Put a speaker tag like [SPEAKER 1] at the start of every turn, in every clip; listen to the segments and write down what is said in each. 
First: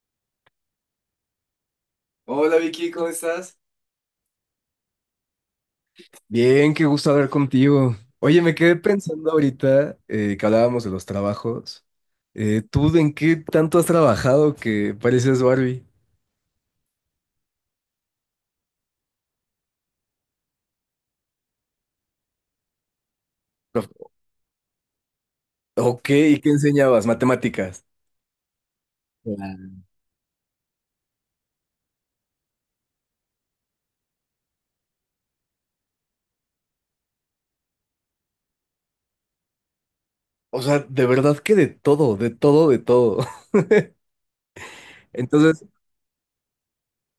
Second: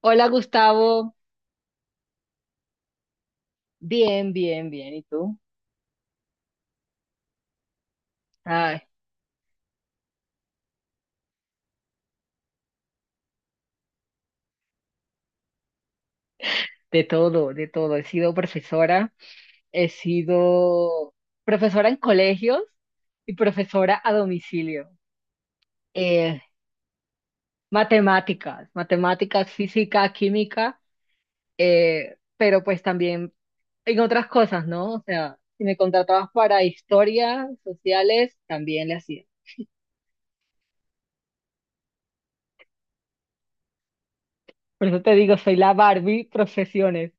[SPEAKER 1] Hola Gustavo.
[SPEAKER 2] Hola Vicky, ¿cómo estás?
[SPEAKER 1] Bien, bien, bien. ¿Y tú?
[SPEAKER 2] Bien, qué gusto hablar contigo. Oye, me quedé
[SPEAKER 1] Ay,
[SPEAKER 2] pensando ahorita que hablábamos de los trabajos. ¿Tú en qué tanto has trabajado que pareces Barbie?
[SPEAKER 1] de todo, de todo. He sido profesora en colegios y profesora
[SPEAKER 2] Prof-
[SPEAKER 1] a domicilio.
[SPEAKER 2] Ok,
[SPEAKER 1] Eh,
[SPEAKER 2] ¿y qué enseñabas? Matemáticas.
[SPEAKER 1] matemáticas, matemáticas,
[SPEAKER 2] Claro.
[SPEAKER 1] física, química, pero pues también en otras cosas, ¿no? O sea, si me contratabas para historia, sociales, también le hacía.
[SPEAKER 2] O sea, de verdad que de todo, de todo, de todo.
[SPEAKER 1] Por eso te digo, soy
[SPEAKER 2] Entonces,
[SPEAKER 1] la Barbie profesiones.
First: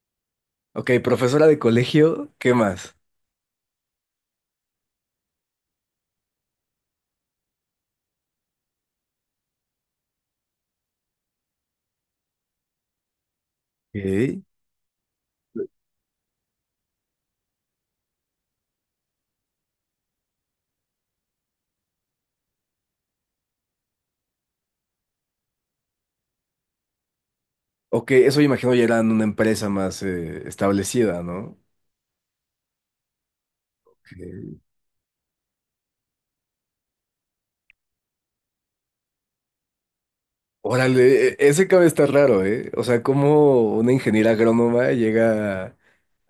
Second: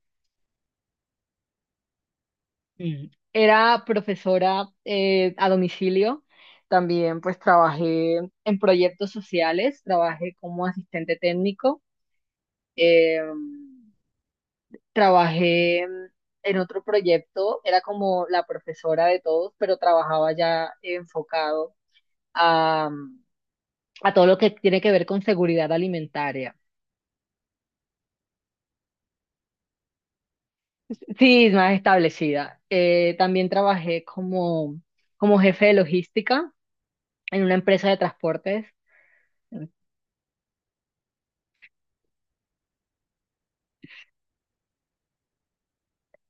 [SPEAKER 2] ok, profesora de colegio, ¿qué más?
[SPEAKER 1] Mm. Era profesora a domicilio. También pues trabajé en proyectos sociales, trabajé como asistente técnico, eh,
[SPEAKER 2] Ok,
[SPEAKER 1] trabajé en otro proyecto, era como la profesora de todos, pero trabajaba ya enfocado a, a todo lo que tiene que ver con seguridad alimentaria.
[SPEAKER 2] ok, eso imagino ya era en una empresa más establecida,
[SPEAKER 1] Sí,
[SPEAKER 2] ¿no?
[SPEAKER 1] más establecida. También trabajé
[SPEAKER 2] Ok.
[SPEAKER 1] como jefe de logística en una empresa de transportes.
[SPEAKER 2] Órale, ese cabe está raro, ¿eh? O sea, como una ingeniera agrónoma llega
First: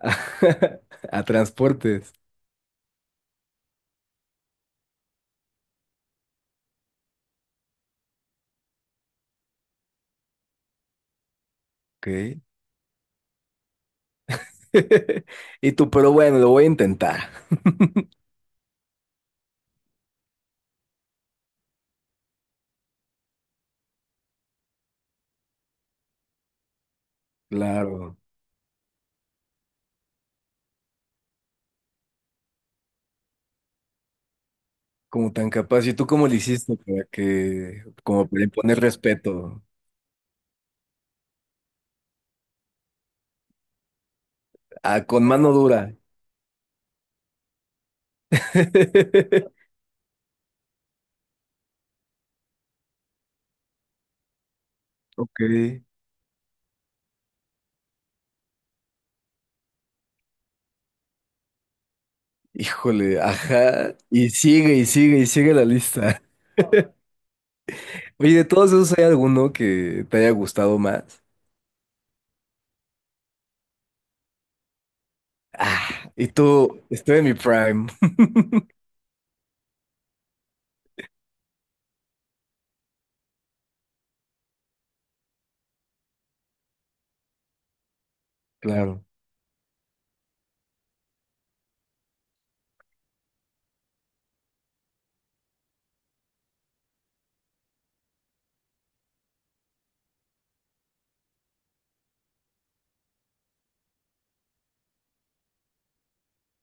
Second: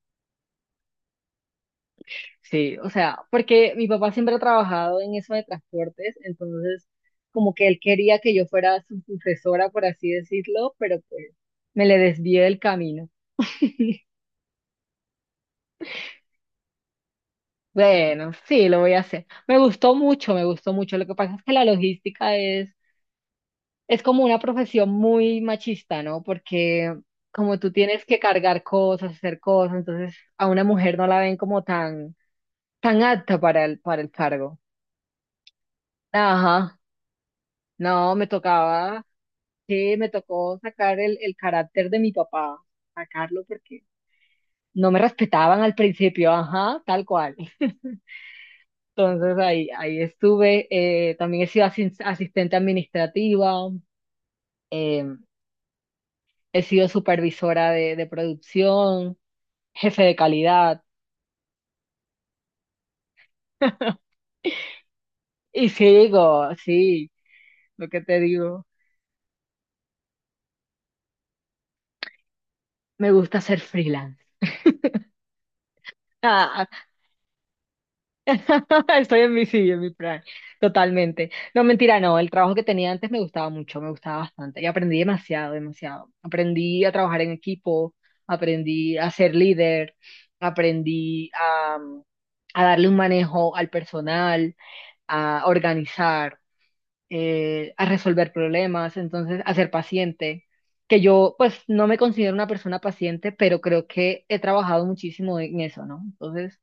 [SPEAKER 2] a, a transportes.
[SPEAKER 1] Sí, o sea, porque mi papá siempre ha trabajado en eso de transportes, entonces como que él quería que yo fuera su sucesora, por así decirlo, pero pues me le
[SPEAKER 2] Ok.
[SPEAKER 1] desvié del camino.
[SPEAKER 2] Y tú, pero bueno, lo voy a intentar.
[SPEAKER 1] Bueno, sí, lo voy a hacer. Me gustó mucho, me gustó mucho. Lo que pasa es que la logística es como una profesión muy machista, ¿no? Porque como tú tienes
[SPEAKER 2] Claro,
[SPEAKER 1] que cargar cosas, hacer cosas, entonces a una mujer no la ven como tan, tan apta para el cargo.
[SPEAKER 2] como tan capaz. ¿Y tú cómo le hiciste
[SPEAKER 1] Ajá,
[SPEAKER 2] para que,
[SPEAKER 1] no, me
[SPEAKER 2] como para imponer
[SPEAKER 1] tocaba.
[SPEAKER 2] respeto?
[SPEAKER 1] Sí, me tocó sacar el carácter de mi papá, sacarlo porque no me
[SPEAKER 2] Ah, con mano
[SPEAKER 1] respetaban al
[SPEAKER 2] dura.
[SPEAKER 1] principio, ajá, tal cual. Entonces ahí, ahí estuve, también he sido asistente administrativa, eh,
[SPEAKER 2] Ok.
[SPEAKER 1] he sido supervisora de producción, jefe de calidad,
[SPEAKER 2] Híjole, ajá. Y sigue, y sigue, y sigue la
[SPEAKER 1] y
[SPEAKER 2] lista.
[SPEAKER 1] sigo, sí, lo que te
[SPEAKER 2] Oye, de
[SPEAKER 1] digo,
[SPEAKER 2] todos esos, ¿hay alguno que te haya gustado más?
[SPEAKER 1] me gusta ser freelance.
[SPEAKER 2] Ah, y tú, estoy en mi prime.
[SPEAKER 1] Estoy en mi, sí, en mi plan, totalmente. No, mentira, no, el trabajo que tenía antes me gustaba mucho, me gustaba bastante y aprendí demasiado, demasiado. Aprendí a trabajar en equipo, aprendí
[SPEAKER 2] Claro,
[SPEAKER 1] a ser líder, aprendí a darle un manejo al personal, a organizar, a resolver problemas, entonces a ser paciente. Que yo, pues, no me considero una persona paciente, pero creo que he trabajado muchísimo en eso, ¿no? Entonces.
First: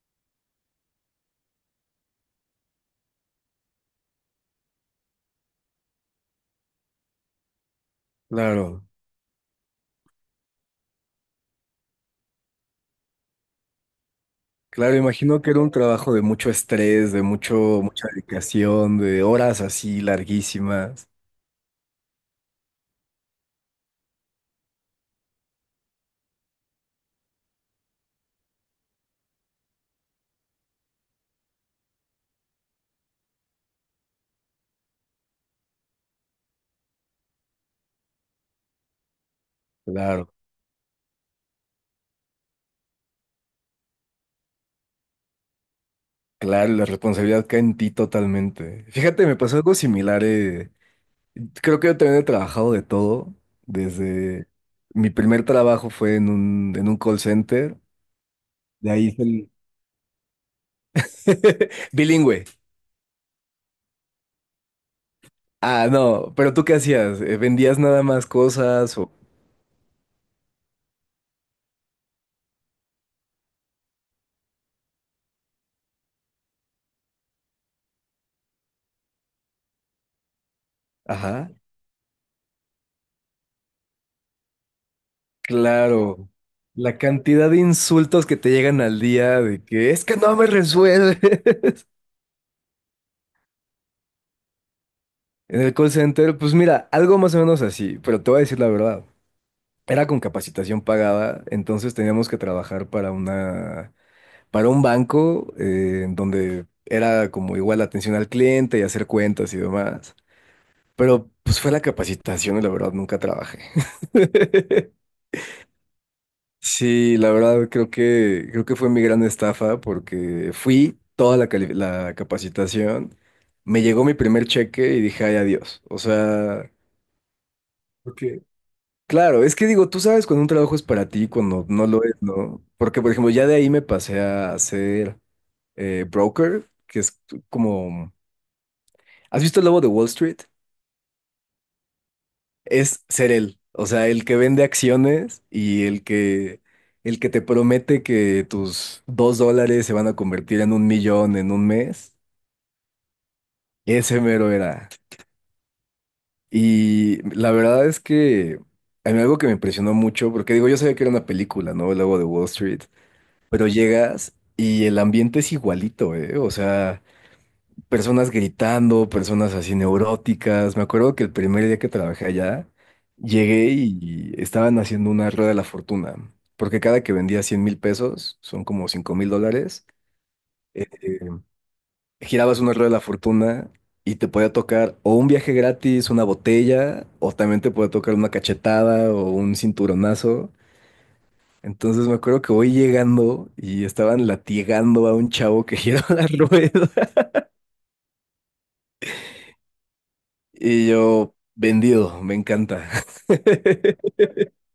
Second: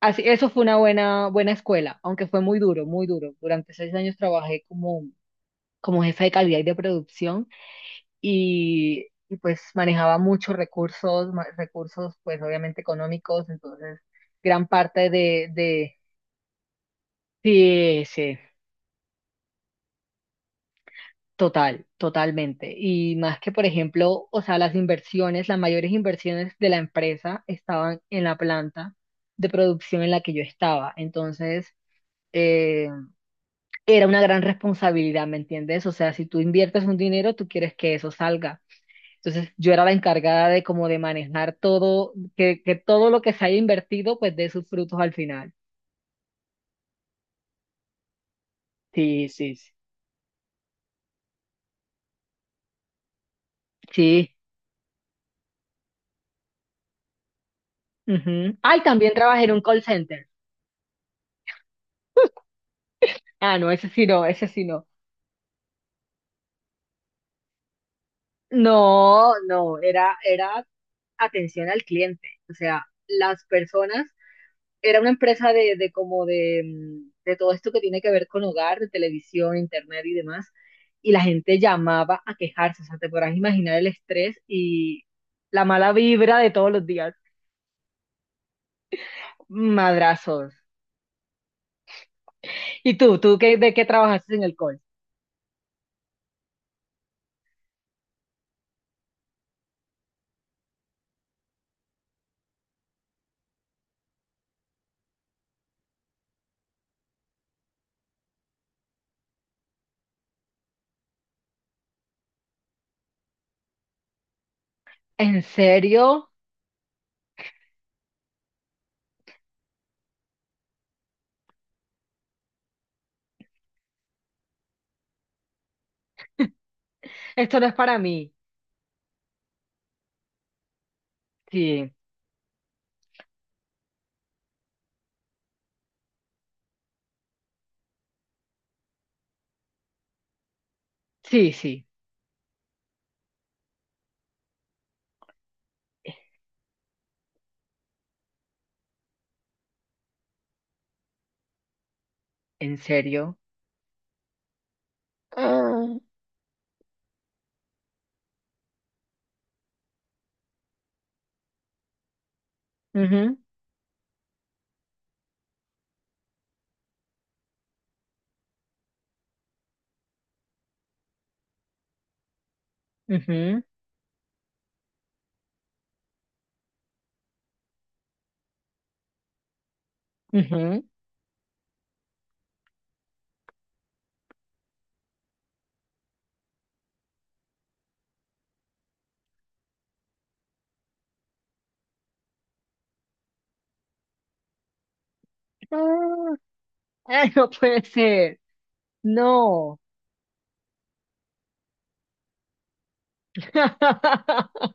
[SPEAKER 1] Así, eso fue una buena, buena escuela, aunque fue muy duro, muy duro. Durante 6 años trabajé como jefa de calidad y de producción
[SPEAKER 2] claro,
[SPEAKER 1] y pues manejaba muchos recursos, recursos pues obviamente económicos, entonces gran
[SPEAKER 2] claro.
[SPEAKER 1] parte
[SPEAKER 2] Imagino
[SPEAKER 1] de,
[SPEAKER 2] que era un
[SPEAKER 1] de,
[SPEAKER 2] trabajo de mucho estrés, de mucho,
[SPEAKER 1] Sí,
[SPEAKER 2] mucha
[SPEAKER 1] sí.
[SPEAKER 2] dedicación, de horas así larguísimas.
[SPEAKER 1] Totalmente. Y más que, por ejemplo, o sea, las inversiones, las mayores inversiones de la empresa estaban en la planta de producción en la que yo estaba. Entonces, eh, era una gran responsabilidad, ¿me entiendes? O sea, si tú inviertes un dinero, tú quieres que eso salga. Entonces, yo era la
[SPEAKER 2] Claro,
[SPEAKER 1] encargada de como de manejar todo, que todo lo que se haya invertido, pues dé sus frutos al final.
[SPEAKER 2] claro, la responsabilidad cae en ti totalmente. Fíjate,
[SPEAKER 1] Sí,
[SPEAKER 2] me
[SPEAKER 1] sí,
[SPEAKER 2] pasó
[SPEAKER 1] sí.
[SPEAKER 2] algo similar. Creo que yo también he trabajado de todo.
[SPEAKER 1] Sí.
[SPEAKER 2] Desde mi primer trabajo fue en un call center.
[SPEAKER 1] Ujú. Ay,
[SPEAKER 2] De ahí
[SPEAKER 1] también
[SPEAKER 2] hice
[SPEAKER 1] trabajé
[SPEAKER 2] el-
[SPEAKER 1] en un call center.
[SPEAKER 2] bilingüe.
[SPEAKER 1] Ah, no, ese sí no, ese sí no.
[SPEAKER 2] Ah, no, pero ¿tú qué hacías? ¿Vendías nada más cosas o...?
[SPEAKER 1] No, no, era atención al cliente. O sea, las personas era una empresa de como de todo esto que tiene que ver con hogar, de televisión, internet y demás. Y la
[SPEAKER 2] Ajá.
[SPEAKER 1] gente llamaba a quejarse, o sea, te podrás imaginar el estrés y la mala
[SPEAKER 2] Claro,
[SPEAKER 1] vibra de todos los
[SPEAKER 2] la
[SPEAKER 1] días.
[SPEAKER 2] cantidad de insultos que te llegan al día de que es que no me
[SPEAKER 1] Madrazos.
[SPEAKER 2] resuelve.
[SPEAKER 1] ¿Y tú qué, de qué trabajaste en el call?
[SPEAKER 2] En el call center, pues mira, algo más o menos así, pero te voy a decir la verdad. Era con capacitación pagada, entonces teníamos que trabajar para una, para un banco en donde era como igual atención al cliente y hacer cuentas y demás. Pero pues fue la capacitación y la verdad nunca trabajé.
[SPEAKER 1] ¿En serio?
[SPEAKER 2] Sí, la verdad creo que fue mi gran estafa porque fui toda la capacitación, me llegó mi primer cheque y dije, ay, adiós. O sea,
[SPEAKER 1] Esto no es para mí.
[SPEAKER 2] porque claro, es que digo, tú sabes cuando un trabajo es para ti, y cuando no
[SPEAKER 1] Sí,
[SPEAKER 2] lo es, ¿no? Porque, por ejemplo, ya de ahí me pasé a ser broker, que es como ¿has visto El lobo de Wall Street?
[SPEAKER 1] sí, sí,
[SPEAKER 2] Es ser él. O sea, el que vende acciones y el que te promete que tus $2 se van a convertir en un millón en un mes.
[SPEAKER 1] en serio.
[SPEAKER 2] Ese mero era.
[SPEAKER 1] Ah,
[SPEAKER 2] Y la verdad es que a mí algo que me impresionó mucho, porque digo, yo sabía que era una película, ¿no? El lobo de Wall Street,
[SPEAKER 1] ujú,
[SPEAKER 2] pero llegas y el ambiente es igualito, ¿eh? O sea, personas gritando, personas así neuróticas. Me acuerdo que el primer día que trabajé allá,
[SPEAKER 1] ujú,
[SPEAKER 2] llegué y estaban haciendo una rueda de la fortuna, porque cada que vendía 100,000 pesos, son como $5,000,
[SPEAKER 1] ujú.
[SPEAKER 2] eh, eh, girabas una rueda de la fortuna y te podía tocar o un viaje gratis, una botella, o también te podía tocar una cachetada o un cinturonazo. Entonces me acuerdo que voy llegando y estaban latigando a un chavo que giraba la
[SPEAKER 1] Ah,
[SPEAKER 2] rueda.
[SPEAKER 1] ay, no puede ser. No.
[SPEAKER 2] Y yo, vendido, me encanta.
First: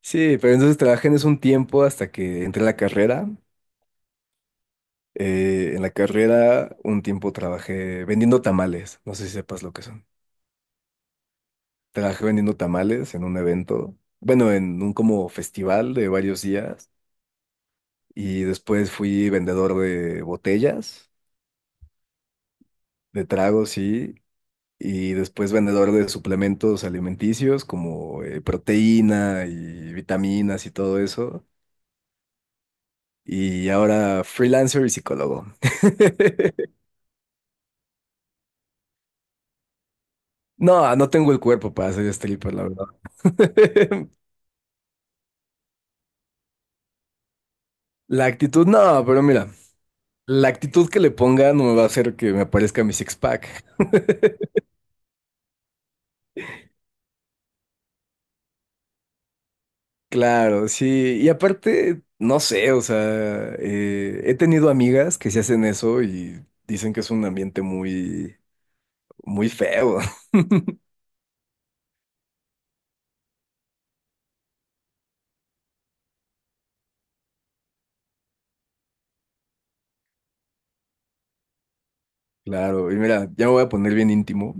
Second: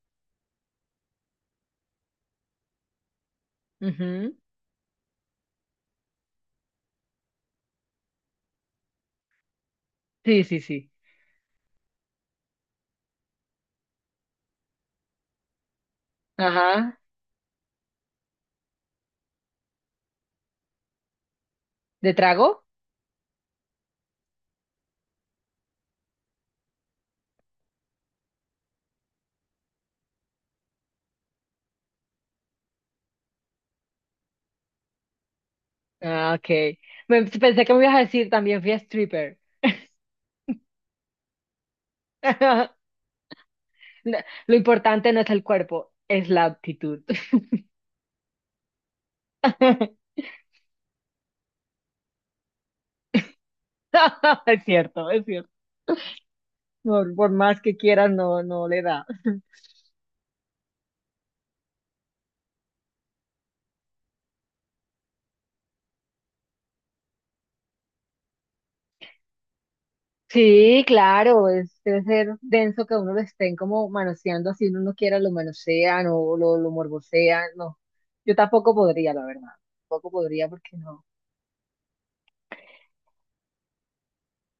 [SPEAKER 2] Sí, pero entonces trabajé en eso un tiempo hasta que entré a la carrera.
[SPEAKER 1] Ujú.
[SPEAKER 2] En la carrera un tiempo trabajé vendiendo tamales, no sé si sepas lo que son.
[SPEAKER 1] Sí, sí, sí.
[SPEAKER 2] Trabajé vendiendo tamales en un evento, bueno, en un como festival de varios días
[SPEAKER 1] Ajá.
[SPEAKER 2] y después fui vendedor de botellas,
[SPEAKER 1] ¿De trago?
[SPEAKER 2] de tragos, sí, y después vendedor de suplementos alimenticios como proteína y vitaminas y todo eso. Y ahora freelancer y psicólogo.
[SPEAKER 1] Ah, ok. Pensé que me ibas a decir también fui a stripper.
[SPEAKER 2] No, no tengo el cuerpo para ser stripper, la verdad.
[SPEAKER 1] No, lo importante no es el cuerpo, es la actitud.
[SPEAKER 2] La actitud, no, pero mira, la actitud que le ponga no me va a hacer que me parezca mi six-pack.
[SPEAKER 1] Es cierto, es cierto. Por más que quieras, no, no le da.
[SPEAKER 2] Claro, sí. Y aparte, no sé, o sea, he tenido amigas que se hacen eso y dicen que es un ambiente muy, muy feo.
[SPEAKER 1] Sí, claro, debe ser denso que uno lo estén como manoseando así uno no quiera, lo manosean o lo morbosean. No, yo tampoco podría, la verdad. Tampoco podría porque no.
[SPEAKER 2] Claro, y mira, ya me voy a poner bien íntimo,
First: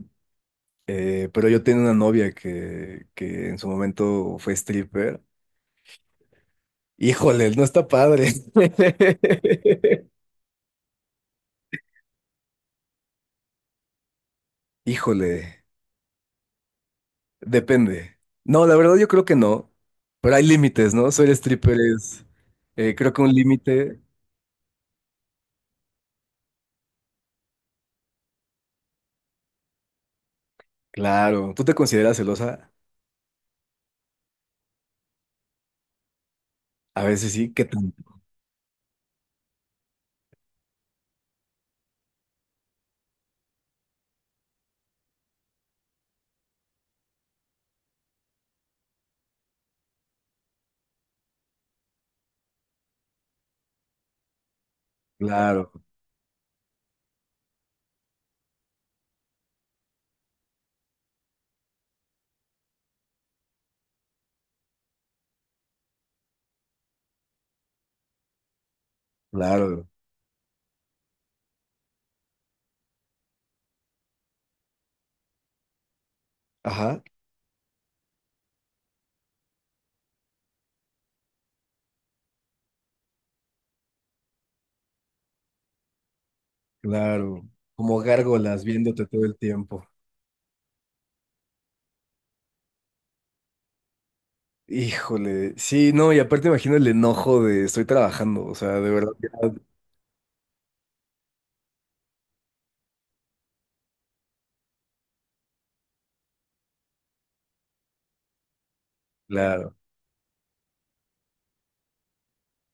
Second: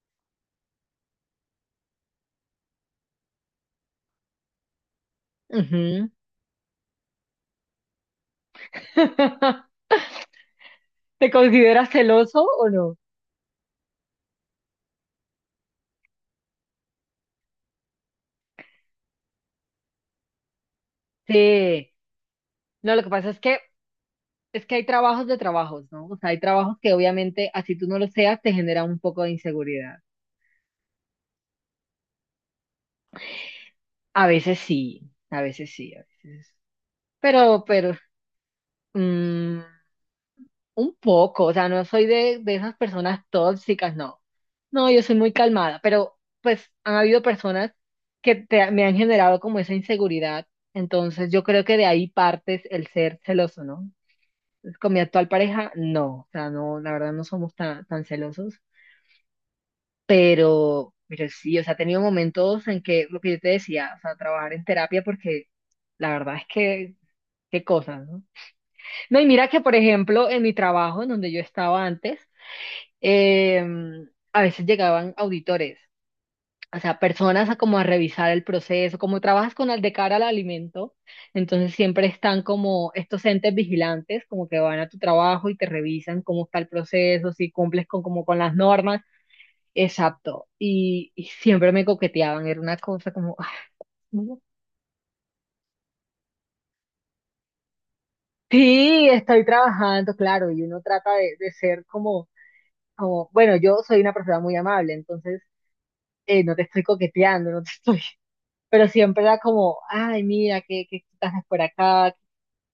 [SPEAKER 2] pero yo tenía una novia que en su momento fue stripper.
[SPEAKER 1] Ujú.
[SPEAKER 2] Híjole, no está padre.
[SPEAKER 1] ¿Te consideras celoso o no?
[SPEAKER 2] Híjole, depende. No, la verdad yo creo que no, pero hay límites, ¿no? Soy stripper
[SPEAKER 1] Sí,
[SPEAKER 2] es,
[SPEAKER 1] no, lo que
[SPEAKER 2] creo que
[SPEAKER 1] pasa
[SPEAKER 2] un
[SPEAKER 1] es que
[SPEAKER 2] límite,
[SPEAKER 1] es que hay trabajos de trabajos, ¿no? O sea, hay trabajos que obviamente, así tú no lo seas, te genera un poco de inseguridad.
[SPEAKER 2] claro. ¿Tú te consideras celosa?
[SPEAKER 1] A veces sí, a veces sí, a veces.
[SPEAKER 2] A veces sí,
[SPEAKER 1] Pero,
[SPEAKER 2] ¿qué tan?
[SPEAKER 1] pero, mm, un poco, o sea, no soy de esas personas tóxicas, no. No, yo soy muy calmada, pero pues han habido personas que me han generado como esa inseguridad. Entonces yo creo que de ahí partes el ser celoso, ¿no? Entonces, con mi actual
[SPEAKER 2] Claro,
[SPEAKER 1] pareja, no, o sea, no, la verdad no somos tan, tan celosos. Pero sí, o sea, he tenido momentos en que lo que yo te decía, o sea, trabajar en terapia porque la verdad es que, qué cosas, ¿no? No, y mira que, por
[SPEAKER 2] claro.
[SPEAKER 1] ejemplo, en mi trabajo, en donde yo estaba antes, eh, a veces llegaban auditores, o sea,
[SPEAKER 2] Ajá,
[SPEAKER 1] personas a como a revisar el proceso, como trabajas con el de cara al alimento, entonces siempre están como estos entes vigilantes, como que van a tu trabajo y te revisan cómo está el proceso,
[SPEAKER 2] claro.
[SPEAKER 1] si cumples
[SPEAKER 2] Como
[SPEAKER 1] con, como con las
[SPEAKER 2] gárgolas
[SPEAKER 1] normas.
[SPEAKER 2] viéndote todo el tiempo.
[SPEAKER 1] Exacto. Y siempre me coqueteaban, era una cosa como, "Ay, no,
[SPEAKER 2] Híjole, sí, no, y aparte imagino el enojo de estoy trabajando, o sea, de
[SPEAKER 1] sí,
[SPEAKER 2] verdad,
[SPEAKER 1] estoy
[SPEAKER 2] ya,
[SPEAKER 1] trabajando, claro, y uno trata de ser como, bueno, yo soy una persona muy amable, entonces no te estoy coqueteando, no te estoy, pero siempre era
[SPEAKER 2] claro,
[SPEAKER 1] como, ay, mira, qué haces por acá.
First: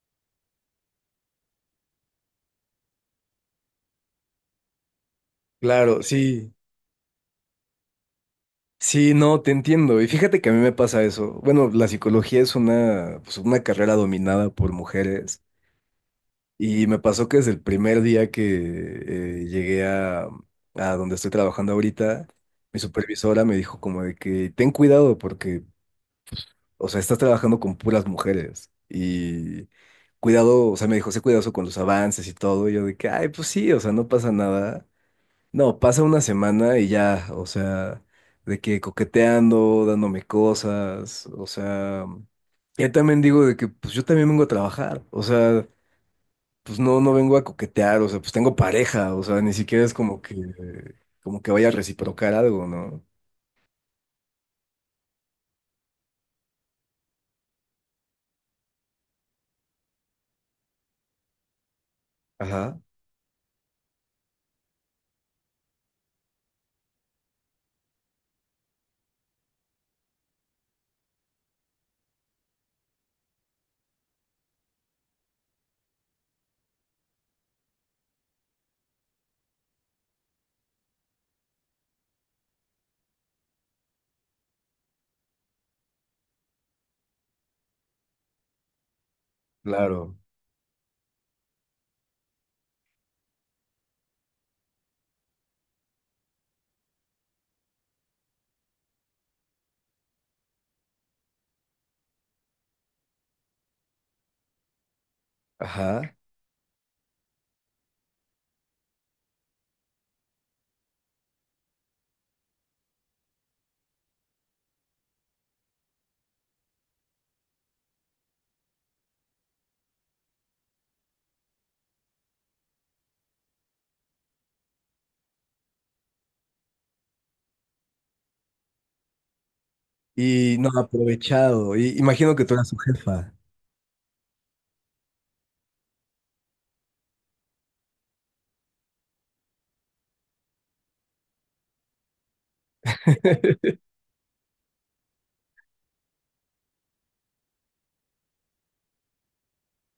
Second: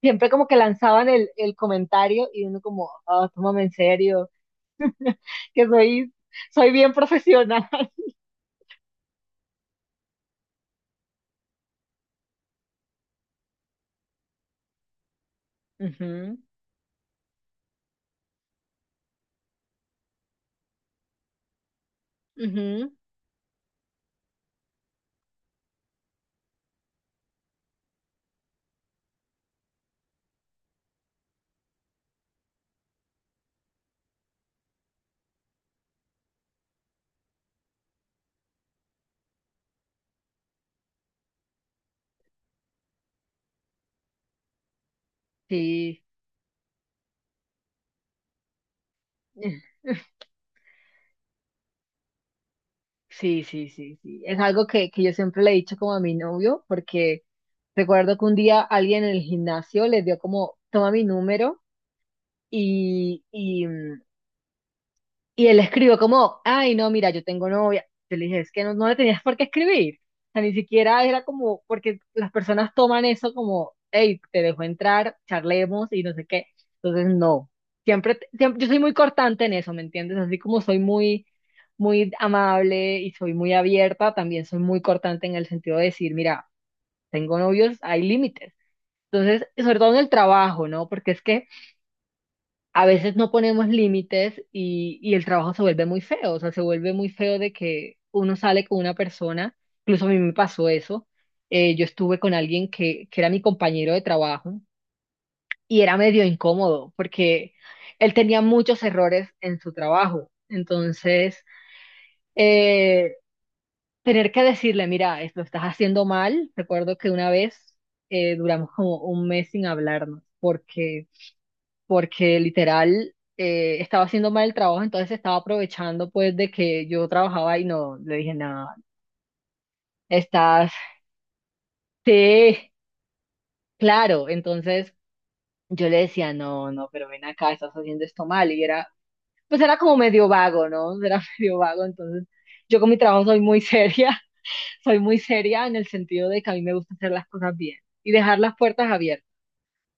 [SPEAKER 1] Siempre como que lanzaban el comentario y uno como, ah, tómame en serio, que
[SPEAKER 2] claro,
[SPEAKER 1] soy,
[SPEAKER 2] sí.
[SPEAKER 1] soy bien profesional.
[SPEAKER 2] Sí, no, te entiendo. Y fíjate que a mí me pasa eso. Bueno, la psicología es pues una carrera dominada por mujeres.
[SPEAKER 1] Ujú,
[SPEAKER 2] Y me pasó que desde el primer día que llegué a donde estoy trabajando ahorita, mi
[SPEAKER 1] ujú,
[SPEAKER 2] supervisora me dijo como de que ten cuidado porque, o sea, estás trabajando con puras mujeres. Y cuidado, o sea, me dijo, sé cuidadoso con los avances y todo. Y yo de que, ay, pues sí, o sea, no pasa nada. No, pasa una semana y ya, o sea, de que coqueteando, dándome cosas, o sea, ya también digo de que pues yo también vengo a trabajar, o sea,
[SPEAKER 1] sí.
[SPEAKER 2] pues no, no vengo a coquetear, o sea, pues tengo pareja, o sea, ni siquiera es como que vaya a reciprocar algo, ¿no?
[SPEAKER 1] Sí, sí, sí, sí. Es algo que yo siempre le he dicho como a mi novio, porque recuerdo que un día alguien en el gimnasio le dio como, toma mi número
[SPEAKER 2] Ajá,
[SPEAKER 1] y, y él escribió como, ay, no, mira, yo tengo novia. Yo le dije, es que no, no le tenías por qué escribir. O sea, ni siquiera era como, porque las personas toman eso como, hey, te dejo entrar, charlemos y no sé qué. Entonces, no. Siempre, siempre, yo soy muy cortante en eso, ¿me entiendes? Así como soy muy, muy amable y soy muy abierta, también soy muy cortante en el sentido de decir, mira, tengo novios, hay límites. Entonces, sobre todo en el
[SPEAKER 2] claro,
[SPEAKER 1] trabajo, ¿no? Porque es que a veces no ponemos límites y el trabajo se vuelve muy feo, o sea, se vuelve muy feo de que uno sale con una persona, incluso a mí me pasó eso, yo estuve con alguien que era mi compañero de trabajo y era
[SPEAKER 2] ajá.
[SPEAKER 1] medio incómodo porque él tenía muchos errores en su trabajo, entonces eh, tener que decirle, mira, esto lo estás haciendo mal, recuerdo que una vez duramos como un mes sin hablarnos porque literal estaba haciendo mal el trabajo, entonces estaba aprovechando pues de que yo trabajaba y no, le dije, nada,
[SPEAKER 2] Y no,
[SPEAKER 1] estás,
[SPEAKER 2] aprovechado, y imagino que tú eras
[SPEAKER 1] sí,
[SPEAKER 2] su jefa.
[SPEAKER 1] claro, entonces yo le decía, no, no, pero ven acá, estás haciendo esto mal, y pues era como medio vago, ¿no? Era medio vago, entonces yo con mi trabajo soy muy seria, soy muy seria en el sentido de que a mí me gusta hacer las cosas bien y dejar las puertas abiertas.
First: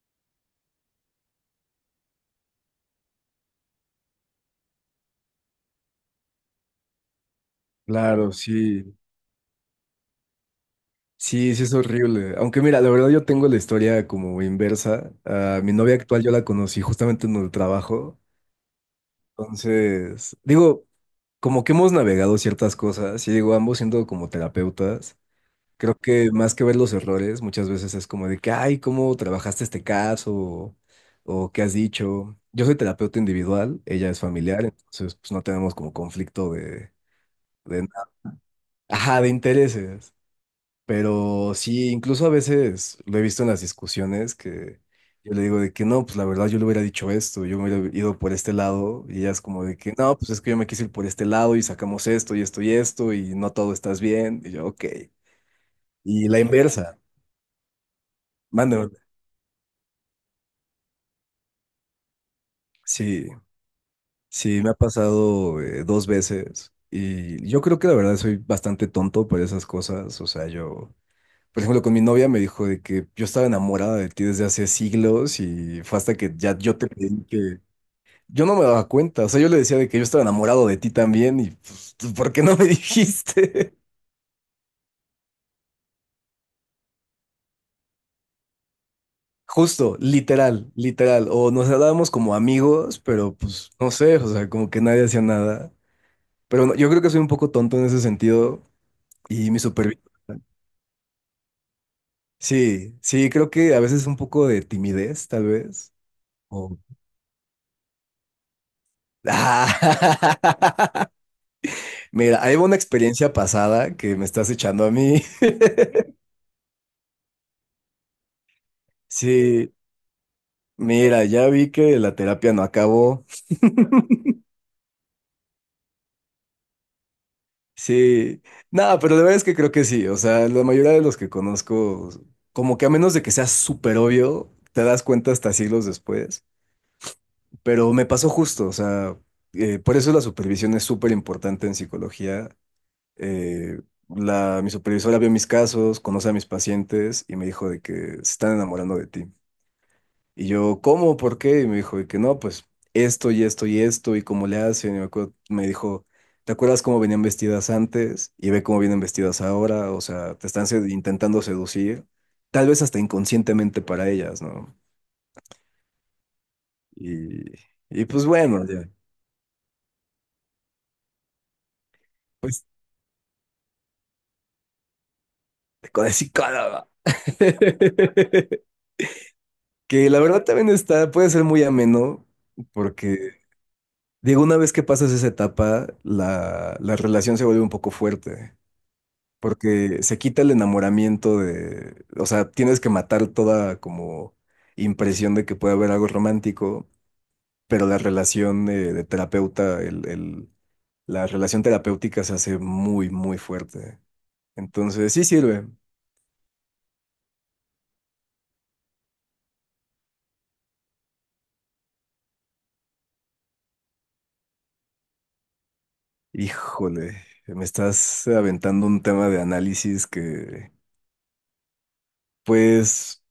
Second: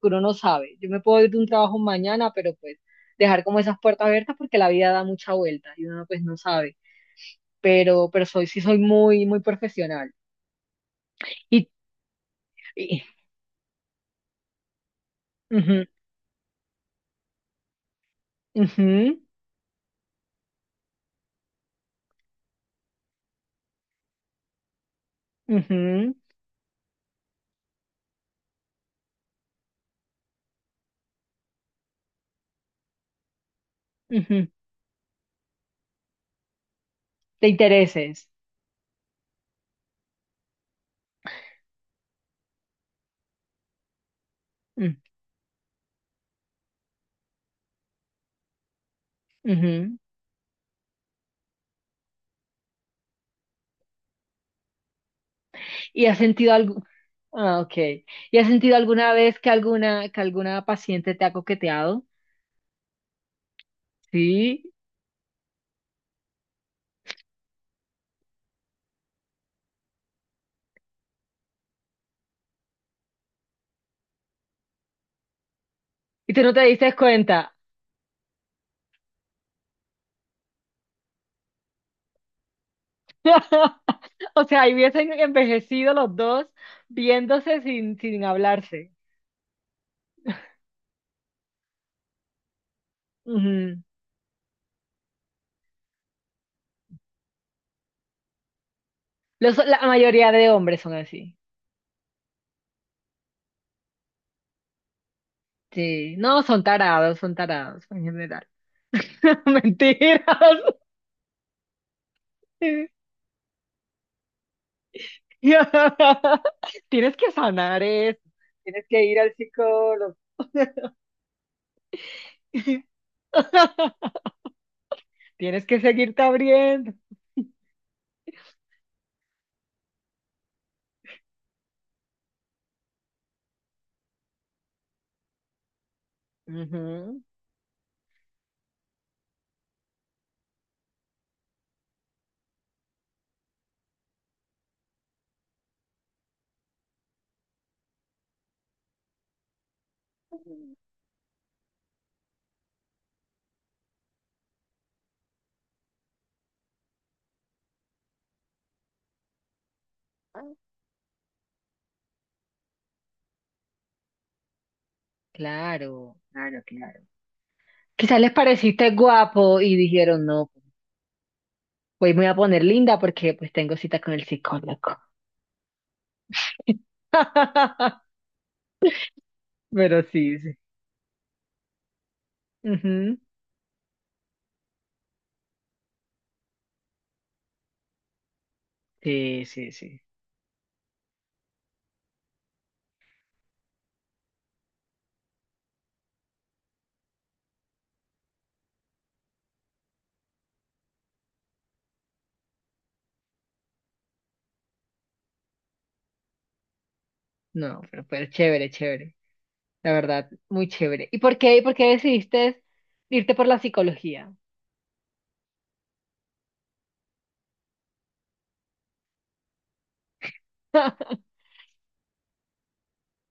[SPEAKER 1] Uno no sabe. Yo me puedo ir de un trabajo mañana, pero pues dejar como esas puertas abiertas porque la vida da mucha vuelta y uno pues no sabe. Pero
[SPEAKER 2] Claro,
[SPEAKER 1] sí soy
[SPEAKER 2] sí.
[SPEAKER 1] muy, muy profesional.
[SPEAKER 2] Sí, sí
[SPEAKER 1] Y,
[SPEAKER 2] es horrible. Aunque mira, la
[SPEAKER 1] y-
[SPEAKER 2] verdad yo tengo la historia como inversa. A mi
[SPEAKER 1] ujú,
[SPEAKER 2] novia actual yo la conocí justamente en el trabajo.
[SPEAKER 1] ujú,
[SPEAKER 2] Entonces, digo, como que hemos navegado ciertas cosas y digo, ambos siendo como terapeutas, creo
[SPEAKER 1] ujú,
[SPEAKER 2] que más que ver los errores, muchas veces es como de que, ay, ¿cómo trabajaste este caso? O ¿qué has dicho? Yo soy terapeuta individual, ella es
[SPEAKER 1] ujú.
[SPEAKER 2] familiar, entonces pues no tenemos como conflicto de,
[SPEAKER 1] Te
[SPEAKER 2] de,
[SPEAKER 1] intereses.
[SPEAKER 2] ajá, de intereses. Pero sí, incluso a veces lo he visto en las discusiones que
[SPEAKER 1] Mm,
[SPEAKER 2] yo le digo de que no, pues la verdad yo le hubiera dicho esto, yo me hubiera ido por este lado y ella es como de que
[SPEAKER 1] ujú.
[SPEAKER 2] no, pues es que yo me quise ir por este lado y sacamos esto y esto y esto y no todo estás bien. Y yo, ok.
[SPEAKER 1] ¿Y has
[SPEAKER 2] Y la
[SPEAKER 1] sentido algo?
[SPEAKER 2] inversa,
[SPEAKER 1] Ah, ok. ¿Y has sentido
[SPEAKER 2] manda.
[SPEAKER 1] alguna vez que alguna paciente te ha coqueteado?
[SPEAKER 2] Sí, sí, me
[SPEAKER 1] Sí.
[SPEAKER 2] ha pasado dos veces y yo creo que la verdad soy bastante tonto por esas cosas, o sea, yo... Por ejemplo, con mi novia me dijo de que yo estaba enamorada de ti desde hace siglos y fue hasta
[SPEAKER 1] Y
[SPEAKER 2] que
[SPEAKER 1] tú no
[SPEAKER 2] ya
[SPEAKER 1] te
[SPEAKER 2] yo te
[SPEAKER 1] diste
[SPEAKER 2] pedí
[SPEAKER 1] cuenta.
[SPEAKER 2] que... Yo no me daba cuenta, o sea, yo le decía de que yo estaba enamorado de ti también y pues, ¿tú por qué no me dijiste?
[SPEAKER 1] O sea, ahí hubiesen envejecido los dos viéndose sin, hablarse.
[SPEAKER 2] Justo, literal, literal. O nos hablábamos como amigos, pero pues
[SPEAKER 1] Ujú.
[SPEAKER 2] no sé, o sea, como que nadie hacía nada. Pero no, yo creo que soy un poco tonto en ese sentido y
[SPEAKER 1] Los-
[SPEAKER 2] mi
[SPEAKER 1] la
[SPEAKER 2] supervisor.
[SPEAKER 1] mayoría de hombres son así.
[SPEAKER 2] Sí, sí, creo que a veces un poco de timidez, tal vez.
[SPEAKER 1] Sí, no,
[SPEAKER 2] O...
[SPEAKER 1] son tarados en general. Mentiras.
[SPEAKER 2] Mira, hay una experiencia pasada que me estás echando a mí.
[SPEAKER 1] Tienes que sanar eso. Tienes que ir al
[SPEAKER 2] Sí,
[SPEAKER 1] psicólogo.
[SPEAKER 2] mira, ya vi que la terapia no acabó.
[SPEAKER 1] Tienes que seguirte abriendo.
[SPEAKER 2] Sí, nada, pero la verdad es que creo que sí. O sea, la mayoría de los que conozco, como que a menos de que sea súper obvio, te das cuenta hasta siglos después.
[SPEAKER 1] Ujú.
[SPEAKER 2] Pero me pasó justo, o sea, por eso la supervisión es súper importante en psicología. Eh, la, mi supervisora vio mis casos, conoce a mis pacientes y me dijo de que se están enamorando de ti. Y yo, ¿cómo? ¿Por qué? Y me dijo, y que no, pues esto y esto y esto, y cómo le hacen. Y me dijo, ¿te acuerdas cómo venían vestidas antes? Y ve cómo vienen vestidas ahora. O sea, te están intentando seducir, tal vez hasta inconscientemente para ellas, ¿no?
[SPEAKER 1] Claro, claro, claro.
[SPEAKER 2] Y, y
[SPEAKER 1] Quizás
[SPEAKER 2] pues
[SPEAKER 1] les
[SPEAKER 2] bueno, ya,
[SPEAKER 1] pareciste guapo y dijeron, no, hoy me voy a poner
[SPEAKER 2] pues
[SPEAKER 1] linda porque pues tengo cita con el psicólogo.
[SPEAKER 2] con el psicólogo.
[SPEAKER 1] Pero
[SPEAKER 2] Que la
[SPEAKER 1] sí,
[SPEAKER 2] verdad
[SPEAKER 1] sí.
[SPEAKER 2] también está, puede ser muy ameno,
[SPEAKER 1] Ujú.
[SPEAKER 2] porque digo, una vez que pasas esa etapa, la relación se vuelve un poco fuerte.
[SPEAKER 1] Sí, sí, sí.
[SPEAKER 2] Porque se quita el enamoramiento de, o sea, tienes que matar toda como impresión de que puede haber algo romántico, pero la relación de terapeuta, la relación terapéutica se hace muy, muy fuerte. Entonces, sí sirve.
[SPEAKER 1] No, pero chévere, chévere. La verdad, muy chévere. ¿Y por qué decidiste irte por la psicología?
[SPEAKER 2] Híjole, me estás aventando un tema de análisis que, pues,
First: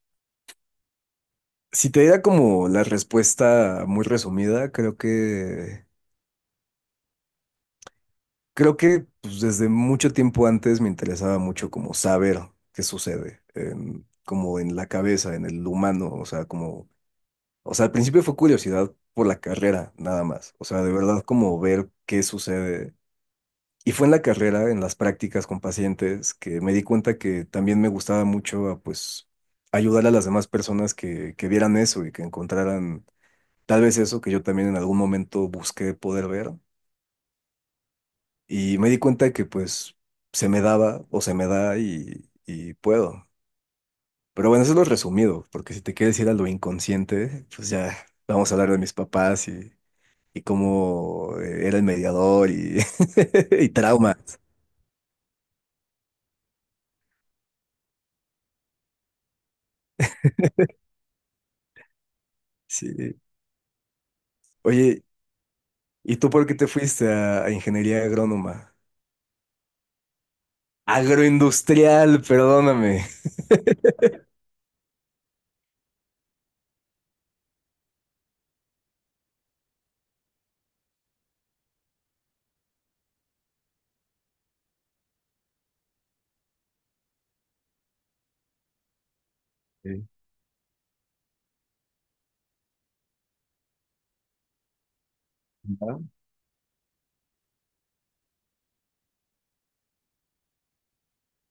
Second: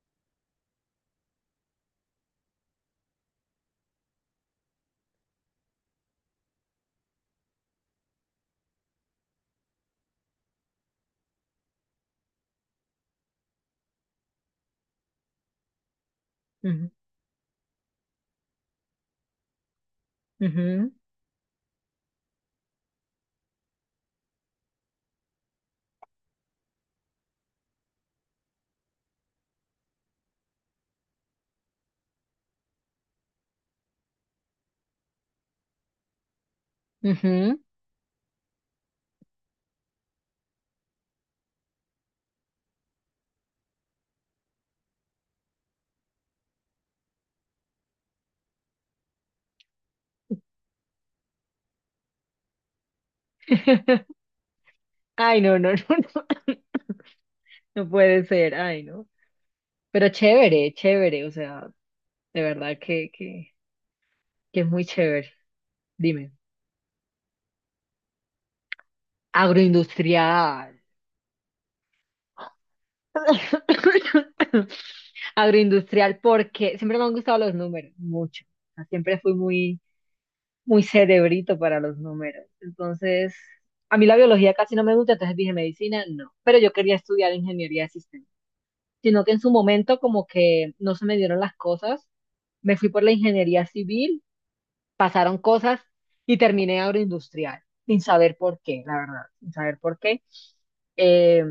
[SPEAKER 2] si te diera como la respuesta muy resumida, creo que pues, desde mucho tiempo antes me interesaba mucho como saber qué sucede, como en la cabeza, en el humano, o sea, como,
[SPEAKER 1] Ujú,
[SPEAKER 2] o sea, al principio fue curiosidad por la carrera, nada más, o sea,
[SPEAKER 1] ujú,
[SPEAKER 2] de verdad como ver qué sucede. Y fue en la carrera, en las prácticas con pacientes, que me di cuenta que también me gustaba mucho, ah, pues, ayudar a las demás personas que vieran eso y que encontraran tal vez eso que yo también en algún momento busqué poder ver.
[SPEAKER 1] ujú.
[SPEAKER 2] Y me di cuenta que pues se me da y, puedo. Pero bueno, eso es lo resumido, porque si te quieres ir a lo inconsciente, pues ya vamos a hablar de mis papás y cómo era el mediador y, y traumas.
[SPEAKER 1] Ay, no, no, no, no. No puede ser, ay, no. Pero chévere, chévere, o sea, de verdad que,
[SPEAKER 2] Sí.
[SPEAKER 1] que, que es muy
[SPEAKER 2] Oye,
[SPEAKER 1] chévere.
[SPEAKER 2] ¿y tú
[SPEAKER 1] Dime.
[SPEAKER 2] por qué te fuiste a ingeniería agrónoma?
[SPEAKER 1] Agroindustrial.
[SPEAKER 2] Agroindustrial, perdóname.
[SPEAKER 1] Agroindustrial, porque siempre me han gustado los números, mucho. O sea, siempre fui muy, muy cerebrito para los números. Entonces, a mí la biología casi no me gusta, entonces dije medicina, no. Pero yo quería estudiar ingeniería de sistemas. Sino que en su momento
[SPEAKER 2] Sí.
[SPEAKER 1] como que no se me dieron las cosas. Me fui por la ingeniería civil, pasaron cosas
[SPEAKER 2] ¿Va?
[SPEAKER 1] y terminé agroindustrial, sin saber por qué, la verdad, sin saber por qué. Eh,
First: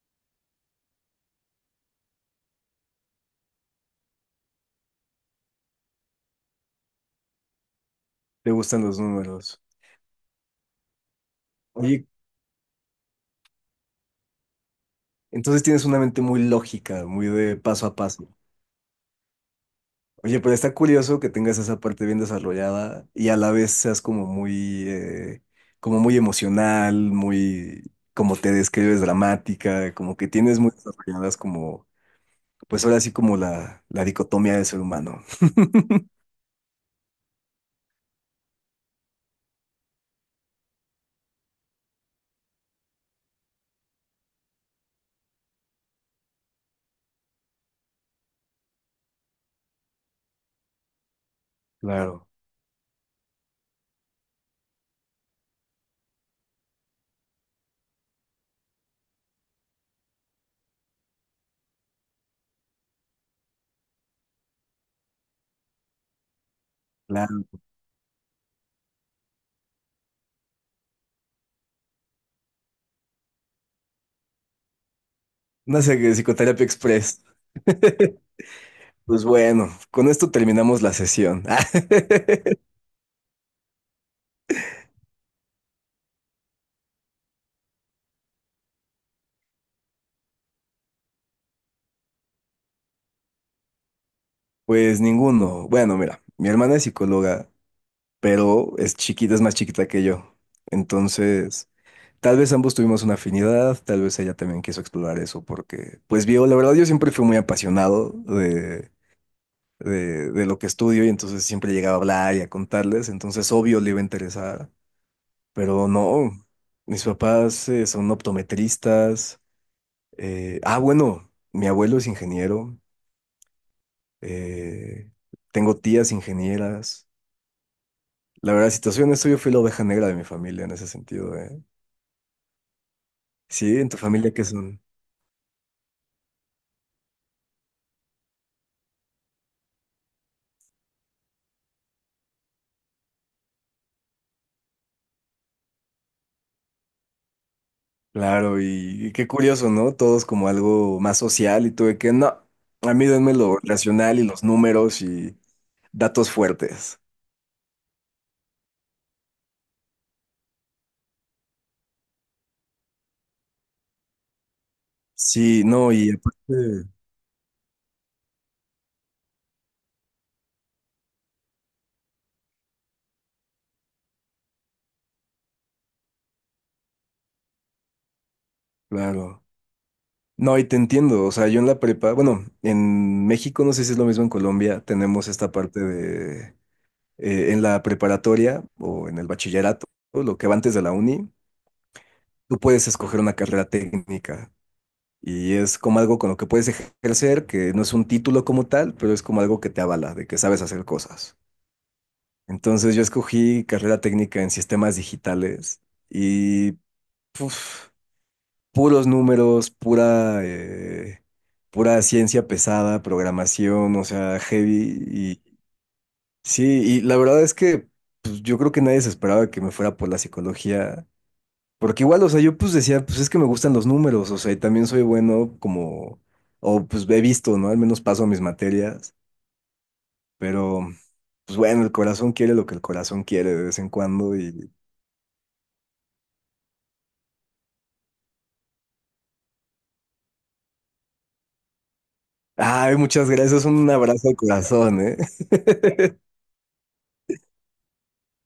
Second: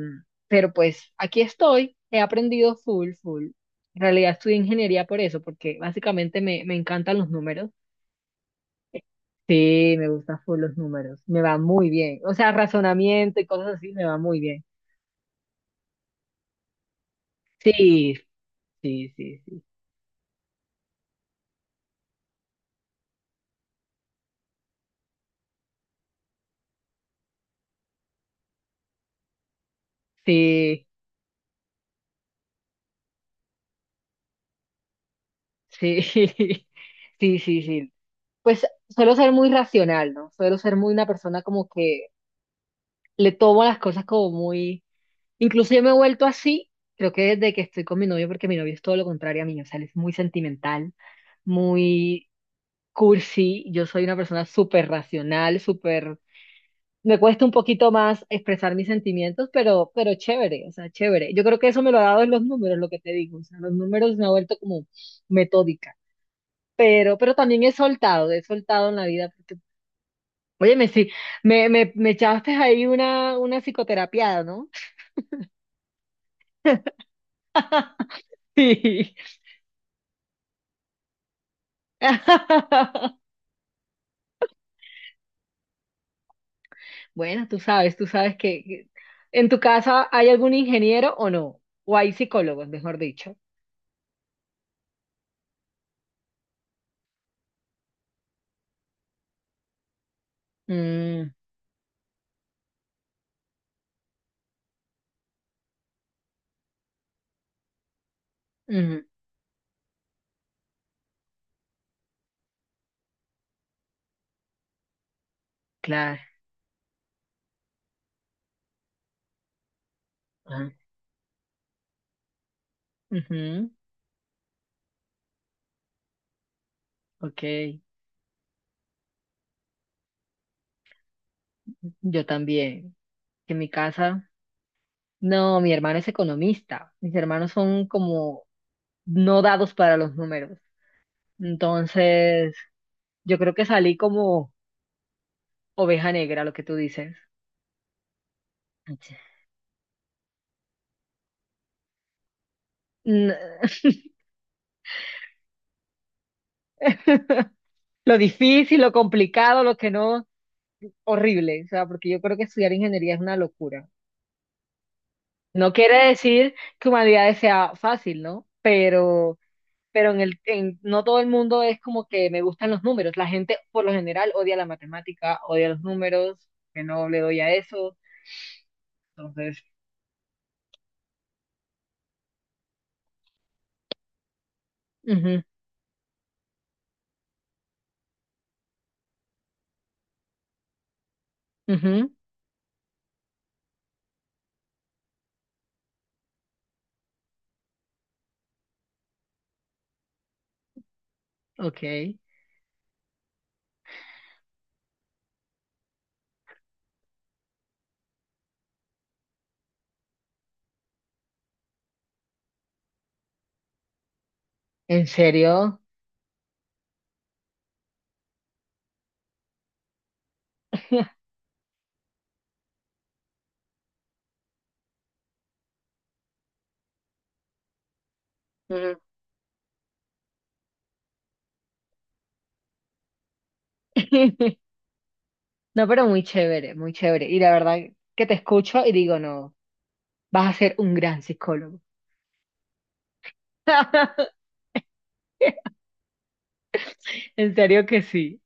[SPEAKER 1] pero pues aquí estoy, he aprendido full, full. En realidad estudié ingeniería por eso, porque básicamente me encantan los números.
[SPEAKER 2] Te gustan los números.
[SPEAKER 1] Sí, me gustan full los números, me va muy
[SPEAKER 2] Oye,
[SPEAKER 1] bien. O sea, razonamiento y cosas así me va muy bien.
[SPEAKER 2] entonces tienes una mente muy lógica, muy de paso a
[SPEAKER 1] Sí,
[SPEAKER 2] paso.
[SPEAKER 1] sí, sí,
[SPEAKER 2] Oye, pero está curioso que tengas esa parte bien desarrollada y a la vez seas como muy emocional, muy, como te describes, dramática, como que tienes muy
[SPEAKER 1] sí,
[SPEAKER 2] desarrolladas como, pues ahora sí como la dicotomía del ser humano.
[SPEAKER 1] sí, sí, sí, sí, sí. Pues suelo ser muy racional, ¿no? Suelo ser muy una persona como que le tomo las cosas como muy. Incluso yo me he vuelto así, creo que desde que estoy con mi novio, porque mi novio es todo lo contrario a mí, o sea, él es muy sentimental,
[SPEAKER 2] Claro,
[SPEAKER 1] muy cursi, yo soy una persona súper racional, súper. Me cuesta un poquito más expresar mis sentimientos, pero, chévere, o sea, chévere. Yo creo que eso me lo ha dado en los números, lo que te digo, o sea, los números me ha vuelto como metódica, pero
[SPEAKER 2] claro.
[SPEAKER 1] también he soltado en la vida, porque, óyeme, sí, me echaste ahí una psicoterapiada, ¿no?
[SPEAKER 2] Una sé, psicoterapia express.
[SPEAKER 1] sí.
[SPEAKER 2] Pues bueno, con esto terminamos la sesión.
[SPEAKER 1] Bueno, tú sabes que en tu casa hay algún ingeniero o no, o hay psicólogos, mejor dicho.
[SPEAKER 2] Pues ninguno. Bueno, mira, mi hermana es psicóloga, pero es chiquita, es más chiquita que yo.
[SPEAKER 1] Mm,
[SPEAKER 2] Entonces, tal vez ambos tuvimos una afinidad, tal vez ella también quiso explorar eso porque, pues vio, la verdad yo siempre fui muy apasionado de,
[SPEAKER 1] ujú,
[SPEAKER 2] de lo que estudio y entonces siempre llegaba a hablar y a contarles, entonces obvio le iba a interesar, pero
[SPEAKER 1] claro.
[SPEAKER 2] no, mis papás son optometristas,
[SPEAKER 1] Ah,
[SPEAKER 2] ah bueno, mi abuelo es ingeniero,
[SPEAKER 1] ujú,
[SPEAKER 2] eh, tengo tías ingenieras,
[SPEAKER 1] ok,
[SPEAKER 2] la verdad, situación es que yo fui la oveja negra de mi familia en ese sentido, ¿eh?
[SPEAKER 1] yo también. En mi
[SPEAKER 2] Sí, en tu
[SPEAKER 1] casa,
[SPEAKER 2] familia qué son...
[SPEAKER 1] no, mi hermano es economista. Mis hermanos son como no dados para los números. Entonces, yo creo que salí como oveja negra, lo que tú dices.
[SPEAKER 2] Claro, y,
[SPEAKER 1] Ach.
[SPEAKER 2] qué curioso, ¿no? Todos como algo más social y tuve que, no, a mí denme
[SPEAKER 1] N-
[SPEAKER 2] lo racional y los números y datos fuertes.
[SPEAKER 1] Lo difícil, lo complicado, lo que no. Horrible, o sea, porque yo creo que estudiar ingeniería es una locura.
[SPEAKER 2] Sí,
[SPEAKER 1] No
[SPEAKER 2] no,
[SPEAKER 1] quiere
[SPEAKER 2] y
[SPEAKER 1] decir
[SPEAKER 2] aparte,
[SPEAKER 1] que humanidades sea fácil, ¿no? Pero no todo el mundo es como que me gustan los números. La gente por lo general odia la matemática, odia los números, que no le doy a eso.
[SPEAKER 2] claro.
[SPEAKER 1] Entonces,
[SPEAKER 2] No, y te entiendo, o sea, yo en la prepa, bueno, en México, no sé si es lo mismo en Colombia, tenemos esta parte de, en la preparatoria o en el bachillerato, lo que va antes de la uni,
[SPEAKER 1] ujú, ujú,
[SPEAKER 2] tú puedes escoger una carrera técnica. Y es como algo con lo que puedes ejercer, que no es un título como tal, pero es como algo que te avala, de que sabes hacer cosas.
[SPEAKER 1] ok,
[SPEAKER 2] Entonces yo escogí carrera técnica en sistemas digitales y puf, puros números, pura, pura ciencia pesada, programación, o sea,
[SPEAKER 1] ¿en
[SPEAKER 2] heavy. Y
[SPEAKER 1] serio?
[SPEAKER 2] sí, y la verdad es que pues, yo creo que nadie se esperaba que me fuera por la psicología. Porque igual, o sea, yo pues decía, pues es que me gustan los números, o sea, y también soy bueno como, o pues he visto, ¿no? Al menos paso mis
[SPEAKER 1] Ujú.
[SPEAKER 2] materias, pero pues bueno, el corazón quiere lo que el corazón quiere de vez en cuando y...
[SPEAKER 1] No, pero muy chévere, muy chévere. Y la verdad que te escucho y digo, no, vas a ser un gran psicólogo.
[SPEAKER 2] Ay, muchas gracias, un abrazo de corazón, ¿eh?
[SPEAKER 1] En serio que sí.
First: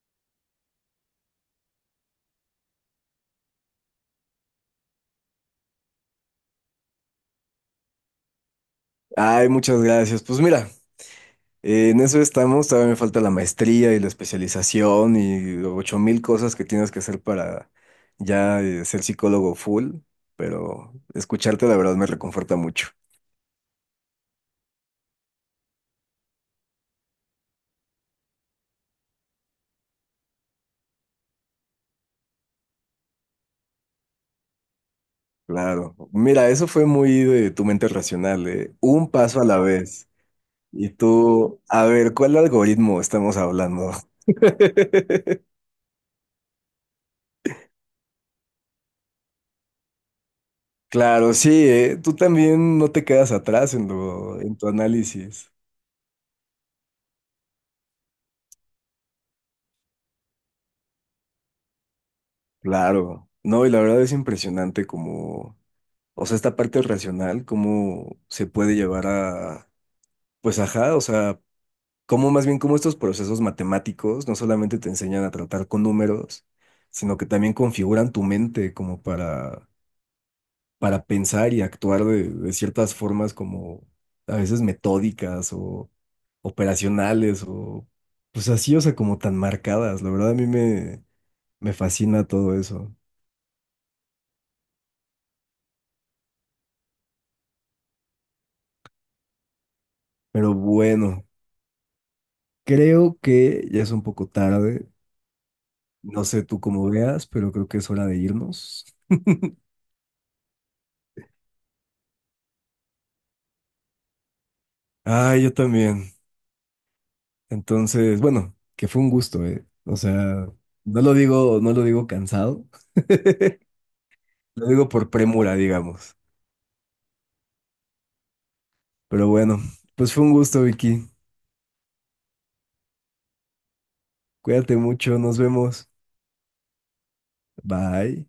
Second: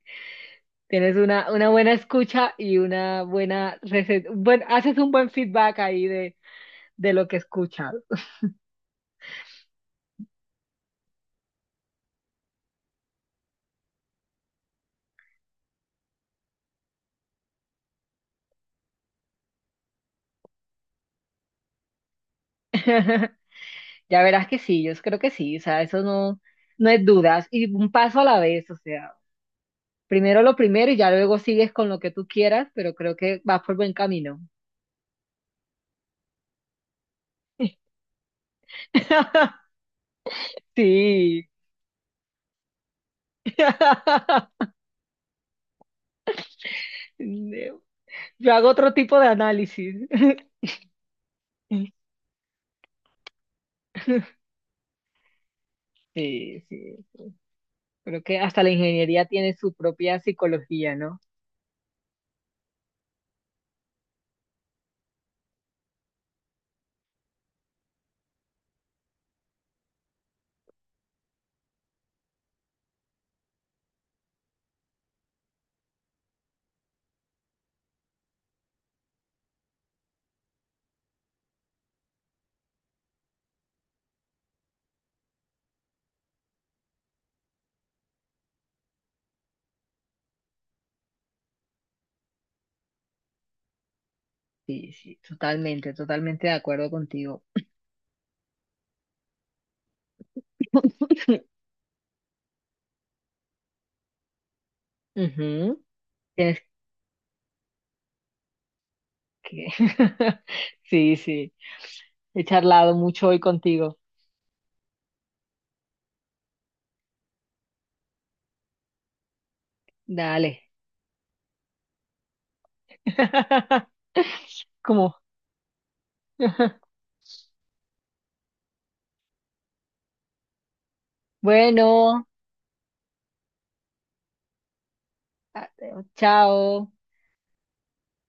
[SPEAKER 1] Tienes una buena escucha y una buena receta. Bueno, haces un buen feedback ahí de lo que escuchas.
[SPEAKER 2] Ay, muchas gracias. Pues mira, en eso estamos, todavía me falta la maestría y la especialización y 8000 cosas que tienes que hacer para ya ser psicólogo full, pero escucharte la verdad me reconforta mucho.
[SPEAKER 1] Ya verás que sí, yo creo que sí, o sea, eso no, no es dudas. Y un paso a la vez, o sea, primero lo primero y ya luego sigues con lo que tú quieras, pero creo que vas por buen camino.
[SPEAKER 2] Claro, mira, eso fue muy de tu mente racional, ¿eh? Un paso a la vez. Y
[SPEAKER 1] Sí.
[SPEAKER 2] tú, a ver, ¿cuál algoritmo estamos hablando?
[SPEAKER 1] Yo hago otro tipo de análisis.
[SPEAKER 2] Claro, sí, ¿eh? Tú también no te quedas atrás en lo, en tu análisis.
[SPEAKER 1] Sí, sí. Creo que hasta la ingeniería tiene su propia psicología, ¿no?
[SPEAKER 2] Claro, no, y la verdad es impresionante como, o sea, esta parte racional, cómo se puede llevar a, pues ajá, o sea, cómo más bien cómo estos procesos matemáticos no solamente te enseñan a tratar con números, sino que también configuran tu mente como para pensar y actuar de, ciertas formas como a veces metódicas o operacionales o pues así, o sea, como tan marcadas. La verdad me fascina todo eso.
[SPEAKER 1] Sí, sí, totalmente, totalmente de acuerdo contigo.
[SPEAKER 2] Pero bueno, creo que ya es un poco tarde.
[SPEAKER 1] Ujú.
[SPEAKER 2] No sé
[SPEAKER 1] Tienes
[SPEAKER 2] tú cómo veas, pero creo que es hora de irnos.
[SPEAKER 1] que. Sí, sí. He charlado mucho hoy contigo.
[SPEAKER 2] Ah, yo también. Entonces, bueno, que fue un gusto, ¿eh? O sea,
[SPEAKER 1] Dale.
[SPEAKER 2] no lo digo cansado, lo digo por
[SPEAKER 1] ¿Cómo?
[SPEAKER 2] premura, digamos. Pero bueno, pues fue un gusto, Vicky.
[SPEAKER 1] Bueno,
[SPEAKER 2] Cuídate mucho, nos
[SPEAKER 1] a-
[SPEAKER 2] vemos.
[SPEAKER 1] eh, chao.
[SPEAKER 2] Bye.